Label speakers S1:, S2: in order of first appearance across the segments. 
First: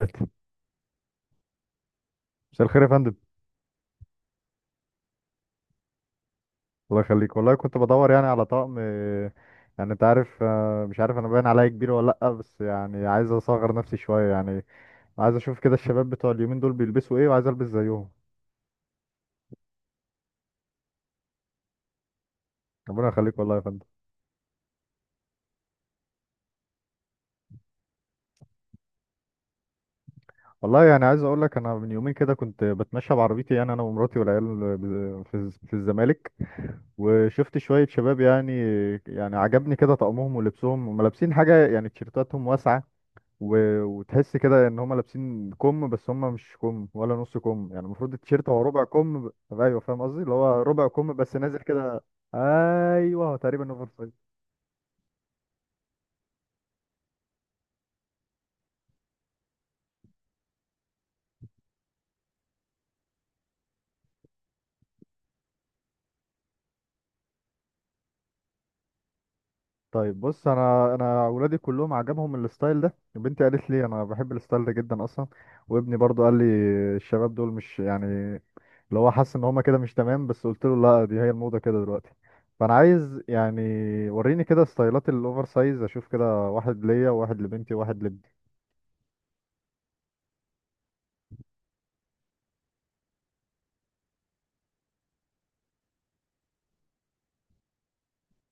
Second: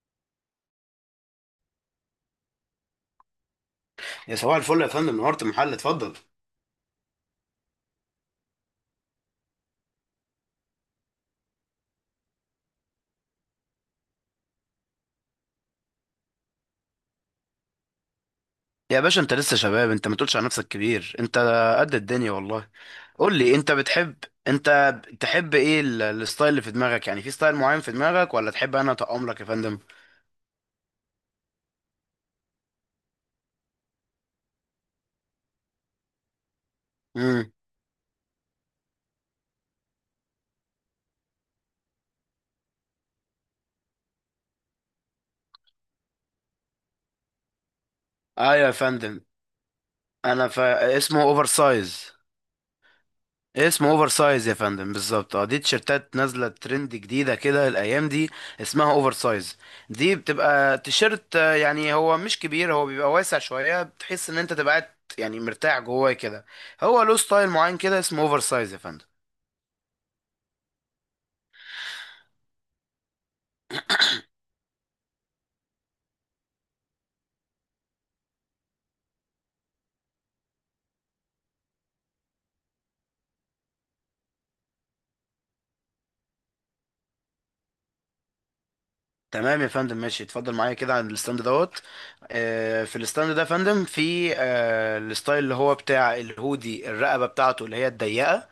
S1: مساء الخير يا فندم.
S2: يا صباح الفل يا فندم. نهارت المحل. اتفضل
S1: الله يخليك والله، كنت بدور يعني على طقم، يعني انت عارف، مش عارف انا باين عليا كبير ولا لا، بس يعني عايز اصغر نفسي شويه يعني. عايز اشوف كده الشباب بتوع اليومين دول بيلبسوا ايه، وعايز البس زيهم.
S2: يا باشا، انت لسه شباب، انت ما تقولش على نفسك كبير، انت قد الدنيا والله.
S1: ربنا
S2: قول
S1: يخليك والله
S2: لي
S1: يا
S2: انت
S1: فندم.
S2: بتحب، انت تحب ايه الستايل اللي في دماغك؟ يعني في ستايل معين في دماغك ولا تحب انا اطقم لك يا فندم؟
S1: والله يعني عايز اقول لك، انا من يومين كده كنت بتمشى بعربيتي، يعني انا ومراتي والعيال، في في الزمالك،
S2: امم
S1: وشفت شويه شباب يعني. يعني عجبني كده طقمهم ولبسهم، هم لابسين حاجه يعني تيشيرتاتهم واسعه و... وتحس كده ان هم لابسين كم، بس هم مش كم ولا نص كم، يعني المفروض التيشيرت
S2: ايوه
S1: هو
S2: يا
S1: ربع
S2: فندم.
S1: كم ايوه فاهم قصدي، اللي
S2: انا
S1: هو ربع كم
S2: اسمه
S1: بس
S2: اوفر
S1: نازل كده.
S2: سايز.
S1: ايوه هو تقريبا اوفر
S2: اسمه اوفر
S1: سايز.
S2: سايز يا فندم، بالظبط. اه دي تيشيرتات نازله ترند جديده كده الايام دي، اسمها اوفر سايز. دي بتبقى تيشيرت، يعني هو مش كبير، هو بيبقى واسع شويه، بتحس ان انت تبقى قاعد يعني مرتاح جواه كده. هو له ستايل معين كده، اسمه اوفر سايز يا فندم.
S1: طيب بص، انا اولادي كلهم عجبهم الستايل ده، بنتي قالت لي انا بحب الستايل ده جدا اصلا، وابني برضو قال لي الشباب دول مش يعني اللي هو حاسس ان هم كده مش تمام، بس قلت له لا دي هي الموضة كده دلوقتي. فانا عايز يعني وريني كده ستايلات الاوفر سايز، اشوف كده واحد ليا وواحد لبنتي وواحد.
S2: تمام يا فندم، ماشي، اتفضل معايا كده عند الستاند دوت. في الستاند ده يا فندم، في الستايل اللي هو بتاع الهودي، الرقبه بتاعته اللي هي الضيقه،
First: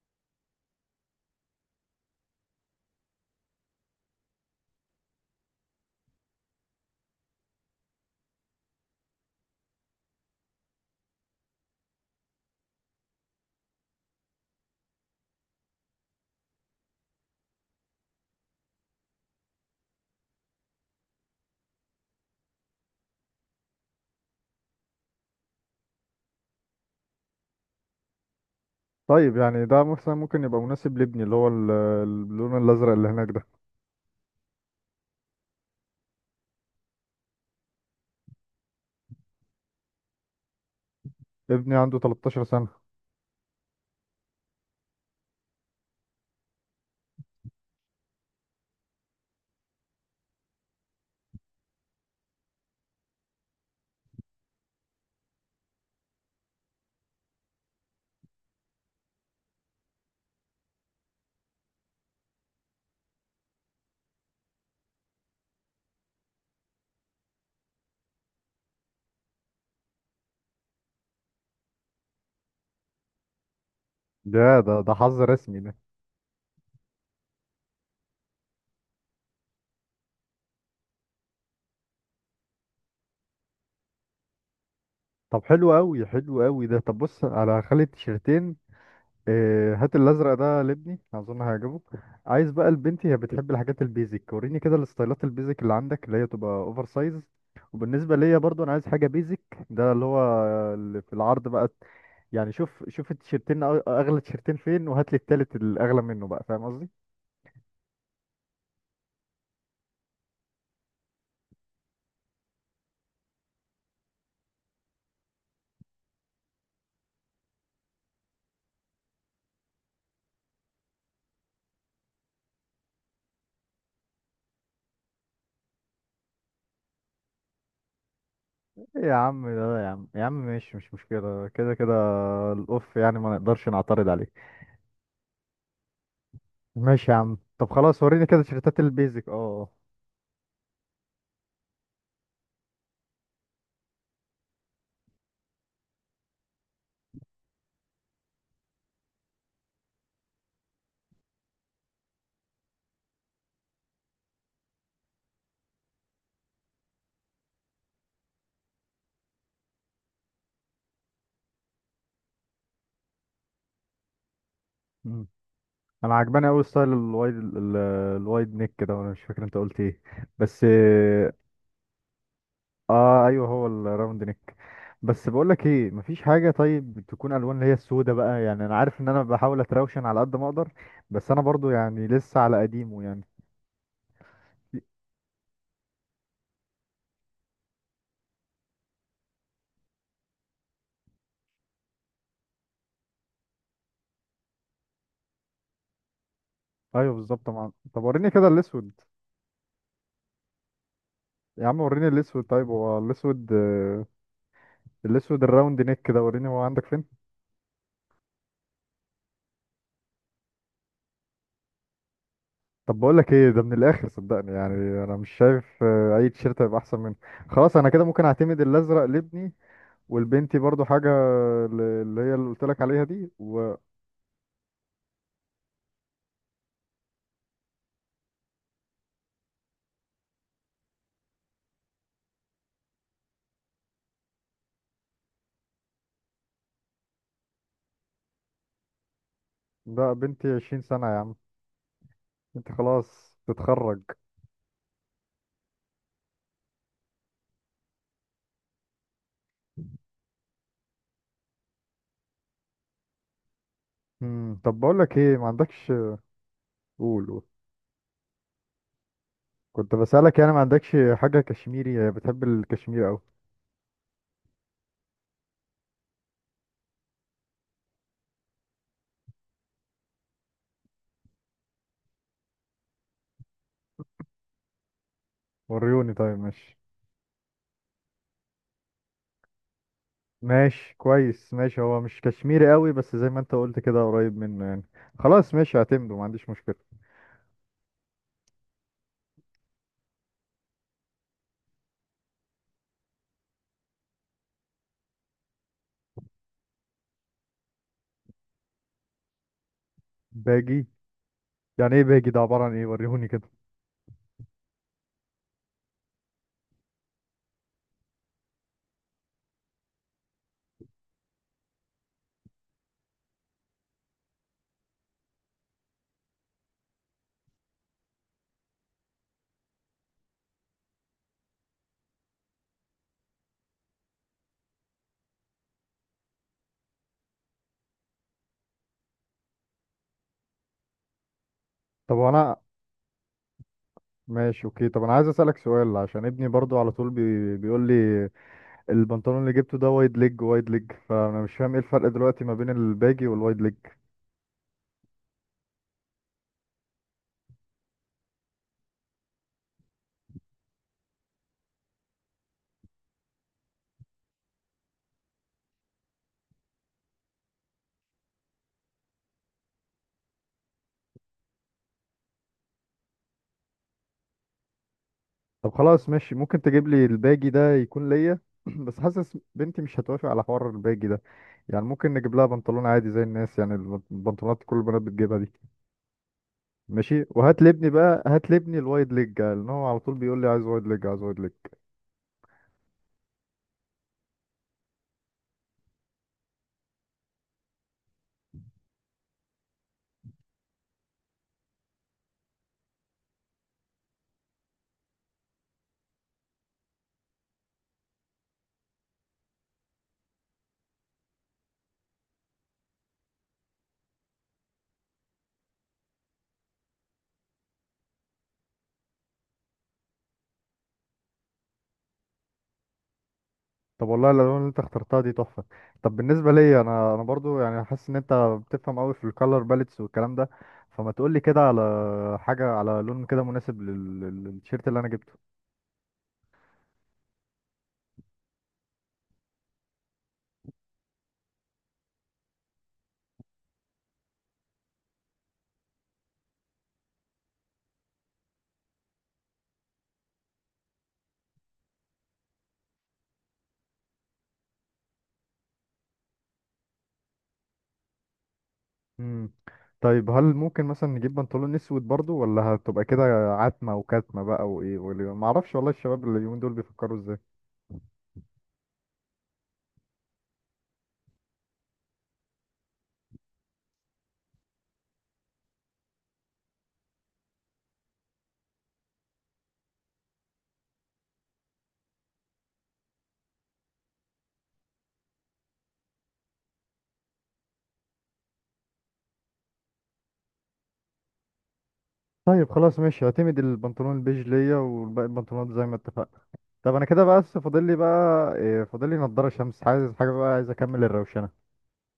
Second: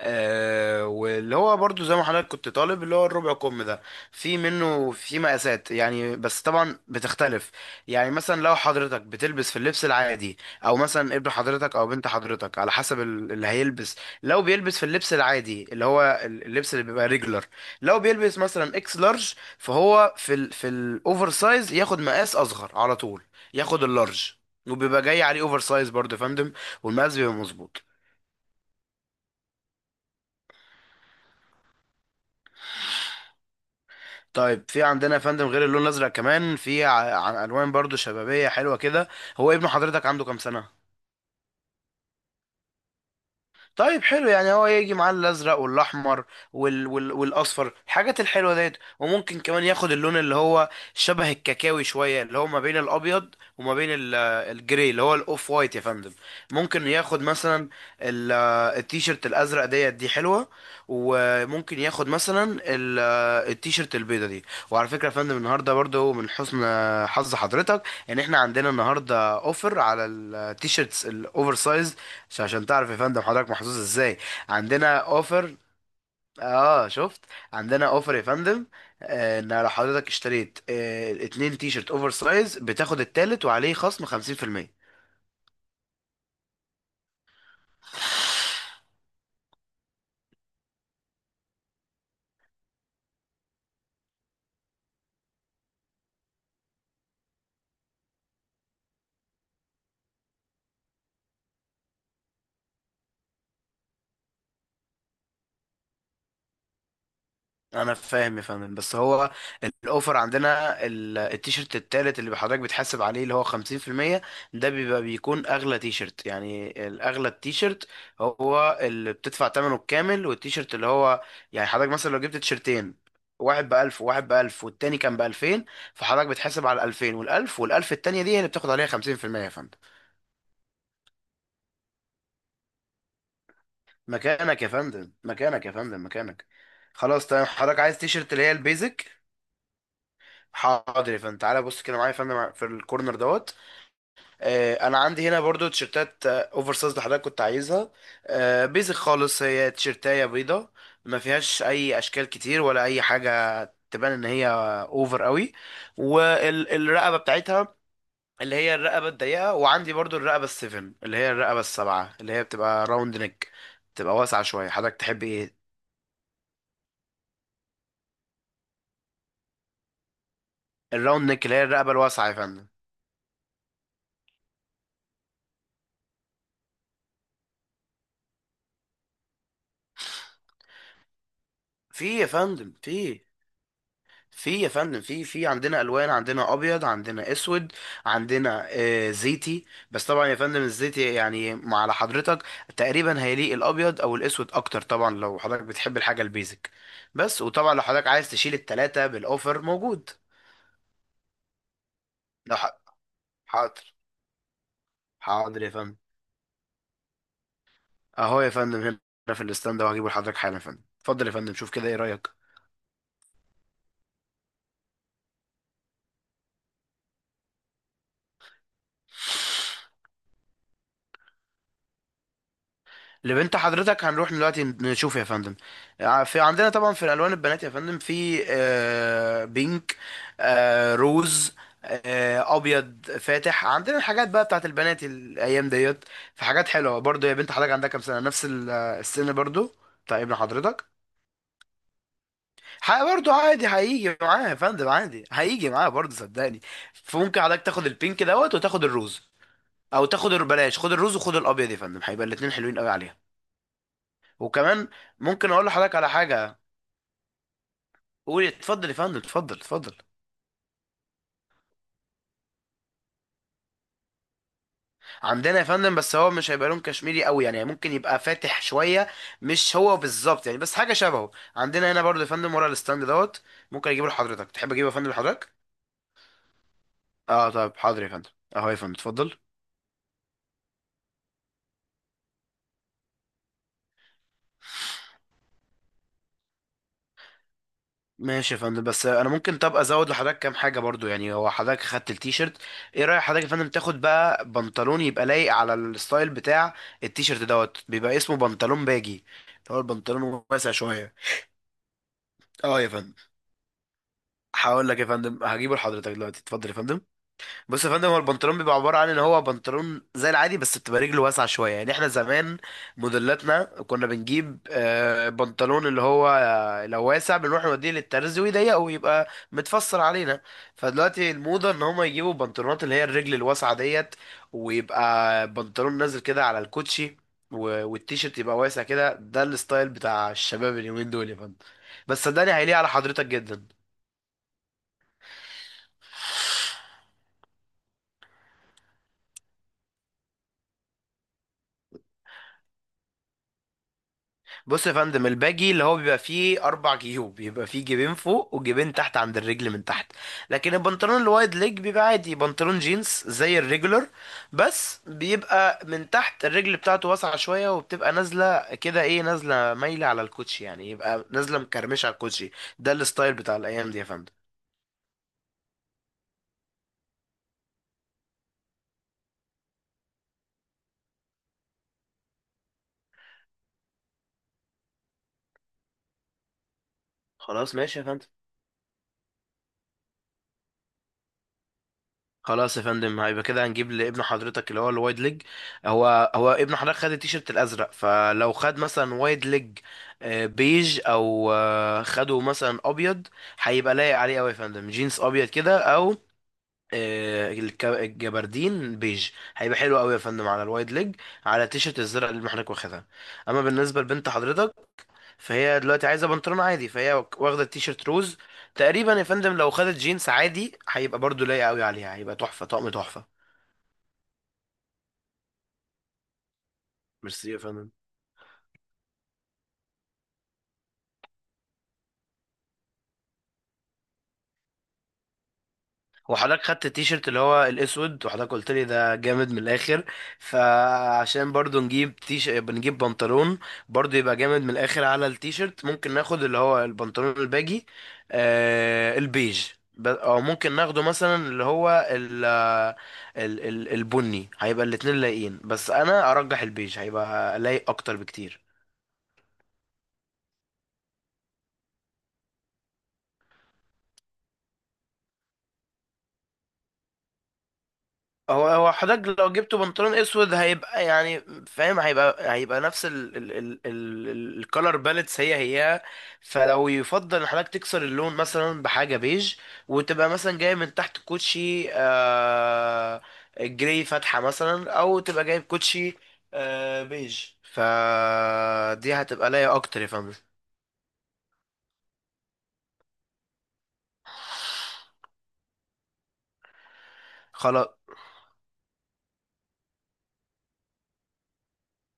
S2: آه، واللي هو برضو زي ما حضرتك كنت طالب اللي هو الربع كم ده. في منه في مقاسات يعني، بس طبعا بتختلف. يعني مثلا لو حضرتك بتلبس في اللبس العادي، او مثلا ابن حضرتك او بنت حضرتك، على حسب اللي هيلبس. لو بيلبس في اللبس العادي اللي هو اللبس اللي بيبقى ريجلر، لو بيلبس مثلا اكس لارج، فهو في الاوفر سايز ياخد مقاس اصغر على طول، ياخد اللارج، وبيبقى جاي عليه اوفر سايز برضه يا فندم، والمقاس بيبقى مظبوط.
S1: طيب يعني ده مثلا ممكن يبقى مناسب لابني، اللي هو اللون الازرق اللي هناك ده.
S2: طيب، في عندنا يا فندم غير اللون الازرق كمان، في عن الوان برضو شبابيه حلوه كده. هو ابن حضرتك عنده كام سنه؟
S1: ابني عنده 13 سنه.
S2: طيب حلو، يعني هو يجي معاه الازرق والاحمر والاصفر، الحاجات الحلوه ديت، وممكن كمان ياخد اللون اللي هو شبه الكاكاوي شويه، اللي هو ما بين الابيض وما بين الجري، اللي هو الاوف وايت يا فندم. ممكن ياخد مثلا ال... التيشيرت الازرق ديت، دي حلوه، وممكن ياخد مثلا التيشيرت البيضه دي. وعلى فكره يا فندم، النهارده برضو من حسن حظ حضرتك ان احنا عندنا النهارده اوفر على التيشيرتس الاوفر سايز. مش عشان تعرف يا فندم حضرتك محظوظ ازاي،
S1: ده
S2: عندنا
S1: حظ
S2: اوفر.
S1: رسمي ده.
S2: اه شفت؟ عندنا اوفر يا فندم، ان لو حضرتك اشتريت اتنين تي شيرت اوفر سايز، بتاخد التالت وعليه خصم 50%.
S1: طب حلو قوي، حلو قوي ده. طب بص، على خلي التيشيرتين، هات الازرق ده لابني، اظن هيعجبه. عايز بقى لبنتي، هي بتحب الحاجات البيزك، وريني كده الستايلات البيزك اللي عندك، اللي هي تبقى اوفر سايز. وبالنسبه ليا برضو انا عايز حاجه بيزك، ده اللي هو اللي في العرض بقى. يعني شوف شوف التيشيرتين اغلى تيشيرتين فين، وهات لي التالت الاغلى منه بقى، فاهم قصدي.
S2: انا فاهم يا فندم، بس هو الاوفر عندنا التيشيرت التالت اللي حضرتك بتحاسب عليه اللي هو 50%، ده بيبقى بيكون اغلى تيشيرت. يعني الاغلى التيشيرت هو اللي بتدفع ثمنه الكامل، والتيشيرت اللي هو، يعني حضرتك مثلا لو جبت تيشيرتين، واحد بألف وواحد بألف والتاني كان بألفين، فحضرتك بتحاسب على الألفين، والألف والألف التانية دي هي اللي بتاخد عليها
S1: يا
S2: خمسين في المية
S1: عم
S2: يا فندم.
S1: لا، يا عم يا عم ماشي، مش مشكلة كده كده. الأوف يعني ما نقدرش نعترض عليه.
S2: مكانك يا فندم، مكانك يا فندم، مكانك.
S1: ماشي يا
S2: خلاص،
S1: عم،
S2: تمام،
S1: طب
S2: حضرتك عايز
S1: خلاص وريني
S2: تيشيرت
S1: كده
S2: اللي هي
S1: تيشيرتات
S2: البيزك.
S1: البيزك.
S2: حاضر يا فندم، تعالى بص كده معايا يا فندم في الكورنر دوت. آه، انا عندي هنا برضو تيشرتات، اوفر سايز اللي حضرتك كنت عايزها، آه بيزك خالص، هي تيشرتايه بيضه، ما فيهاش اي اشكال كتير ولا اي حاجه، تبان ان هي اوفر قوي. والرقبه بتاعتها اللي هي الرقبه الضيقه، وعندي برضو الرقبه السفن اللي هي الرقبه السبعه اللي هي بتبقى راوند نيك، بتبقى واسعه شويه. حضرتك تحب
S1: مم.
S2: ايه؟
S1: أنا عجباني أوي ستايل الوايد نيك كده، وأنا مش فاكر أنت قلت إيه بس.
S2: الراوند نيك اللي هي الرقبه الواسعه يا فندم.
S1: آه أيوه، هو الراوند نيك. بس بقولك إيه، مفيش حاجة طيب تكون ألوان اللي هي السودة بقى؟ يعني أنا عارف إن أنا بحاول أتراوشن على قد ما أقدر، بس أنا برضو يعني
S2: في يا
S1: لسه على
S2: فندم
S1: قديمه
S2: في
S1: يعني.
S2: في يا فندم في عندنا الوان، عندنا ابيض، عندنا اسود، عندنا آه زيتي، بس طبعا يا فندم الزيتي يعني مع على حضرتك تقريبا، هيليق الابيض او الاسود اكتر، طبعا لو حضرتك بتحب الحاجه البيزك.
S1: أيوه
S2: بس،
S1: بالظبط طبعا،
S2: وطبعا لو
S1: طب
S2: حضرتك
S1: وريني
S2: عايز
S1: كده
S2: تشيل
S1: الأسود.
S2: التلاته بالاوفر موجود.
S1: يا عم وريني الاسود،
S2: لو
S1: طيب
S2: ح-
S1: هو الاسود،
S2: حاضر.
S1: الاسود
S2: حاضر يا
S1: الراوند
S2: فندم،
S1: نيك كده، وريني هو عندك فين.
S2: اهو يا فندم هنا في الاستاند ده، وهجيبه لحضرتك حالا يا فندم. اتفضل يا فندم، شوف كده، ايه رايك؟
S1: طب بقول لك ايه، ده من الاخر صدقني، يعني انا مش شايف اي تيشيرت هيبقى احسن منه. خلاص انا كده ممكن اعتمد الازرق لابني، والبنتي برضو حاجه اللي هي اللي قلت لك عليها دي
S2: لبنت
S1: وده.
S2: حضرتك هنروح دلوقتي نشوف يا فندم. في عندنا طبعا في الالوان البنات يا فندم، في بينك، روز، ابيض فاتح. عندنا الحاجات بقى بتاعت البنات الايام ديت، في حاجات حلوه برضو. يا بنت حضرتك عندها كام سنه؟ نفس السن برضو بتاع ابن
S1: بنتي 20
S2: حضرتك.
S1: سنه يا عم، انت
S2: برضو
S1: خلاص
S2: عادي،
S1: تتخرج.
S2: هيجي معاه يا فندم، عادي هيجي معاه برضو، صدقني. فممكن حضرتك تاخد البينك دوت وتاخد الروز، او تاخد بلاش، خد الروز وخد الابيض يا فندم، هيبقى الاتنين حلوين قوي عليها.
S1: امم، طب
S2: وكمان
S1: بقول لك ايه، ما
S2: ممكن اقول
S1: عندكش؟
S2: لحضرتك على حاجه.
S1: قول قول.
S2: قولي، اتفضل يا فندم، اتفضل،
S1: كنت
S2: اتفضل.
S1: بسالك يعني، ما عندكش حاجه كشميري؟ بتحب الكشمير قوي.
S2: عندنا يا فندم، بس هو مش هيبقى لون كشميري قوي، يعني ممكن يبقى فاتح شويه، مش هو بالظبط يعني، بس حاجه شبهه. عندنا هنا برضه يا فندم ورا الستاند دوت، ممكن اجيبه لحضرتك. تحب اجيبه يا فندم لحضرتك؟
S1: وريوني، طيب ماشي.
S2: اه طيب، حاضر يا فندم. اهو يا فندم، اتفضل.
S1: ماشي كويس ماشي، هو مش كشميري قوي، بس زي ما انت قلت كده قريب منه يعني. خلاص ماشي هعتمده، ما عنديش مشكلة.
S2: ماشي يا فندم، بس انا ممكن طب ازود لحضرتك كام حاجه برضو، يعني هو حضرتك خدت التيشيرت، ايه رايك حضرتك يا فندم تاخد بقى بنطلون يبقى لايق على الستايل بتاع التيشيرت دوت؟ بيبقى اسمه بنطلون باجي، اللي هو البنطلون واسع
S1: باجي،
S2: شويه.
S1: يعني ايه باجي ده؟ عبارة عن
S2: اه
S1: ايه؟
S2: يا فندم،
S1: وريهوني كده.
S2: هقول لك يا فندم، هجيبه لحضرتك دلوقتي، اتفضل يا فندم. بص يا فندم، هو البنطلون بيبقى عبارة عن ان هو بنطلون زي العادي، بس بتبقى رجله واسعة شوية. يعني احنا زمان موديلاتنا كنا بنجيب بنطلون اللي هو، لو واسع بنروح نوديه للترز، ويضيقه ويبقى متفصل علينا. فدلوقتي الموضة ان هما يجيبوا بنطلونات اللي هي الرجل الواسعة ديت، ويبقى بنطلون نازل كده على الكوتشي، والتيشيرت يبقى واسع كده. ده الستايل بتاع الشباب اليومين دول يا فندم،
S1: طب
S2: بس صدقني
S1: انا
S2: هيليق على حضرتك جدا.
S1: ماشي اوكي، طب انا عايز اسألك سؤال، عشان ابني برضو على طول بيقول لي البنطلون اللي جبته ده وايد ليج وايد ليج، فانا مش فاهم ايه الفرق دلوقتي ما بين الباجي والوايد ليج.
S2: بص يا فندم، الباجي اللي هو بيبقى فيه اربع جيوب، بيبقى فيه جيبين فوق وجيبين تحت عند الرجل من تحت. لكن البنطلون الوايد ليج بيبقى عادي بنطلون جينز زي الريجولر، بس بيبقى من تحت الرجل بتاعته واسعة شوية، وبتبقى نازلة كده، ايه، نازلة مايلة على الكوتشي، يعني يبقى نازلة مكرمشة على الكوتشي. ده الستايل بتاع الايام دي يا فندم.
S1: طب خلاص ماشي، ممكن تجيب لي الباجي ده يكون ليا. بس حاسس بنتي مش هتوافق على حوار الباجي ده، يعني ممكن نجيب لها بنطلون عادي زي الناس يعني، البنطلونات كل البنات بتجيبها دي. ماشي، وهات
S2: خلاص
S1: لابني
S2: ماشي يا
S1: بقى،
S2: فندم،
S1: هات لابني الوايد ليج، لان هو على طول بيقول لي عايز وايد ليج عايز وايد ليج.
S2: خلاص يا فندم، هيبقى كده هنجيب لابن حضرتك اللي هو الوايد ليج. هو ابن حضرتك خد التيشيرت الازرق، فلو خد مثلا وايد ليج بيج، او خده مثلا ابيض، هيبقى لايق عليه قوي يا فندم، جينز ابيض كده، او الجبردين بيج، هيبقى حلو قوي يا فندم على الوايد ليج، على التيشيرت الزرق اللي ابن حضرتك واخدها. اما بالنسبه لبنت حضرتك، فهي دلوقتي عايزه بنطلون عادي، فهي واخده التيشيرت روز، تقريبا يا فندم لو خدت جينز عادي هيبقى برضو لايق قوي عليها، هيبقى تحفه، طقم تحفه.
S1: طب والله الالوان اللي انت اخترتها دي تحفه. طب بالنسبه ليا، انا
S2: ميرسي يا
S1: برضو يعني
S2: فندم.
S1: حاسس ان انت بتفهم قوي في الكالر باليتس والكلام ده، فما تقول لي كده على حاجه، على لون كده مناسب للتيشيرت اللي انا جبته.
S2: وحضرتك خدت التيشيرت اللي هو الاسود، وحضرتك قلت لي ده جامد من الاخر، فعشان برضو نجيب تيش، بنجيب بنطلون برضو يبقى جامد من الاخر على التيشيرت، ممكن ناخد اللي هو البنطلون الباجي البيج، او ممكن ناخده مثلا اللي هو ال ال ال البني، هيبقى الاتنين لايقين، بس انا ارجح البيج هيبقى لايق اكتر بكتير.
S1: امم، طيب هل ممكن مثلا نجيب بنطلون اسود برضو، ولا هتبقى كده عتمه وكتمه بقى وايه ما اعرفش والله، الشباب اللي اليومين دول بيفكروا ازاي.
S2: هو حضرتك لو جبته بنطلون اسود هيبقى يعني فاهم، هيبقى نفس ال الكالر باليتس، هي هي. فلو يفضل ان حضرتك تكسر اللون مثلا بحاجه بيج، وتبقى مثلا جاي من تحت كوتشي جراي فاتحه مثلا، او تبقى جايب كوتشي بيج، فدي هتبقى لايقه اكتر يا فندم.
S1: طيب خلاص ماشي، اعتمد البنطلون البيج ليا، والباقي البنطلونات زي ما اتفقنا. طب انا كده بقى، بس فاضل
S2: خلاص،
S1: لي بقى إيه، فاضل لي نضاره شمس، عايز حاجه بقى، عايز اكمل الروشنه.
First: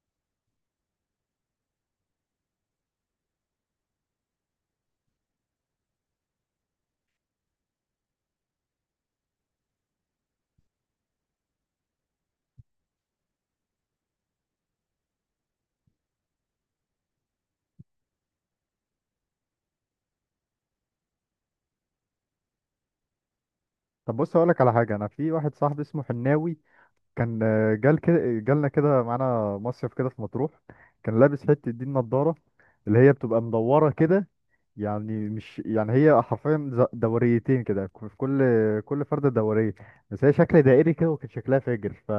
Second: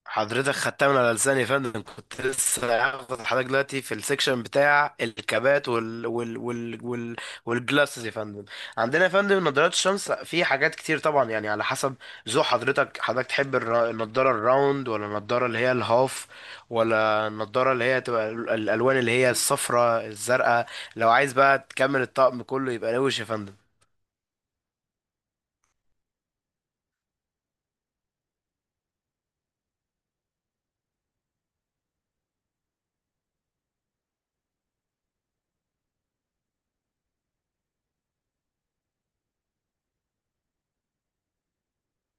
S2: حضرتك خدتها من على لساني يا فندم، كنت لسه هاخد حضرتك دلوقتي في السكشن بتاع الكابات والجلاسز يا فندم. عندنا يا فندم نظارات الشمس في حاجات كتير طبعا، يعني على حسب ذوق حضرتك، حضرتك تحب النضاره الراوند، ولا النضاره اللي هي الهاف، ولا النضاره اللي هي تبقى الالوان اللي هي الصفراء الزرقاء. لو عايز بقى تكمل الطقم كله، يبقى روش يا فندم.
S1: طب بص اقول لك على حاجه، انا في واحد صاحبي اسمه حناوي، كان جال كده جالنا كده معانا مصيف كده في مطروح، كان لابس حته دي النضاره اللي هي بتبقى مدوره كده، يعني مش يعني هي حرفيا دوريتين كده في كل كل فرده دوريه، بس هي شكل دائري كده، وكان شكلها فاجر ف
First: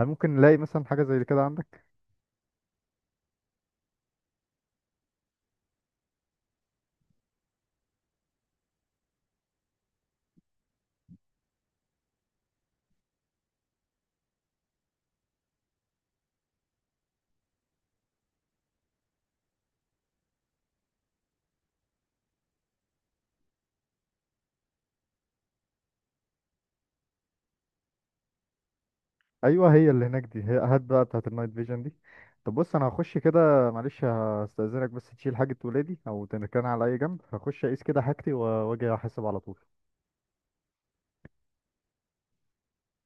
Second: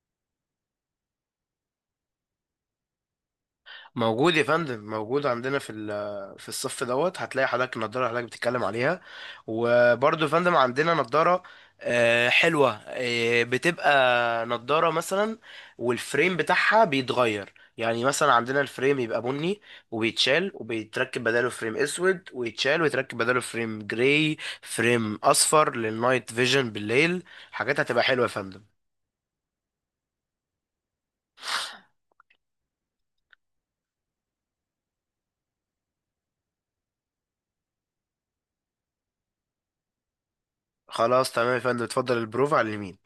S1: هل ممكن نلاقي مثلا حاجه زي كده عندك؟
S2: موجود يا فندم، موجود، عندنا في في الصف دوت هتلاقي حضرتك النضاره اللي حضرتك بتتكلم عليها. وبرضه يا فندم عندنا نضاره حلوه، بتبقى نضاره مثلا والفريم بتاعها بيتغير، يعني مثلا عندنا الفريم يبقى بني، وبيتشال وبيتركب بداله فريم اسود، ويتشال ويتركب بداله فريم جراي، فريم اصفر للنايت فيجن بالليل، حاجات هتبقى حلوه يا فندم.
S1: ايوه هي اللي هناك دي، هي هات بقى بتاعت النايت فيجن دي. طب بص انا هخش كده معلش، هستأذنك بس تشيل حاجة ولادي او تركنها على اي جنب، هخش اقيس كده حاجتي واجي احاسب على طول.
S2: خلاص، تمام يا فندم، اتفضل، البروف على اليمين.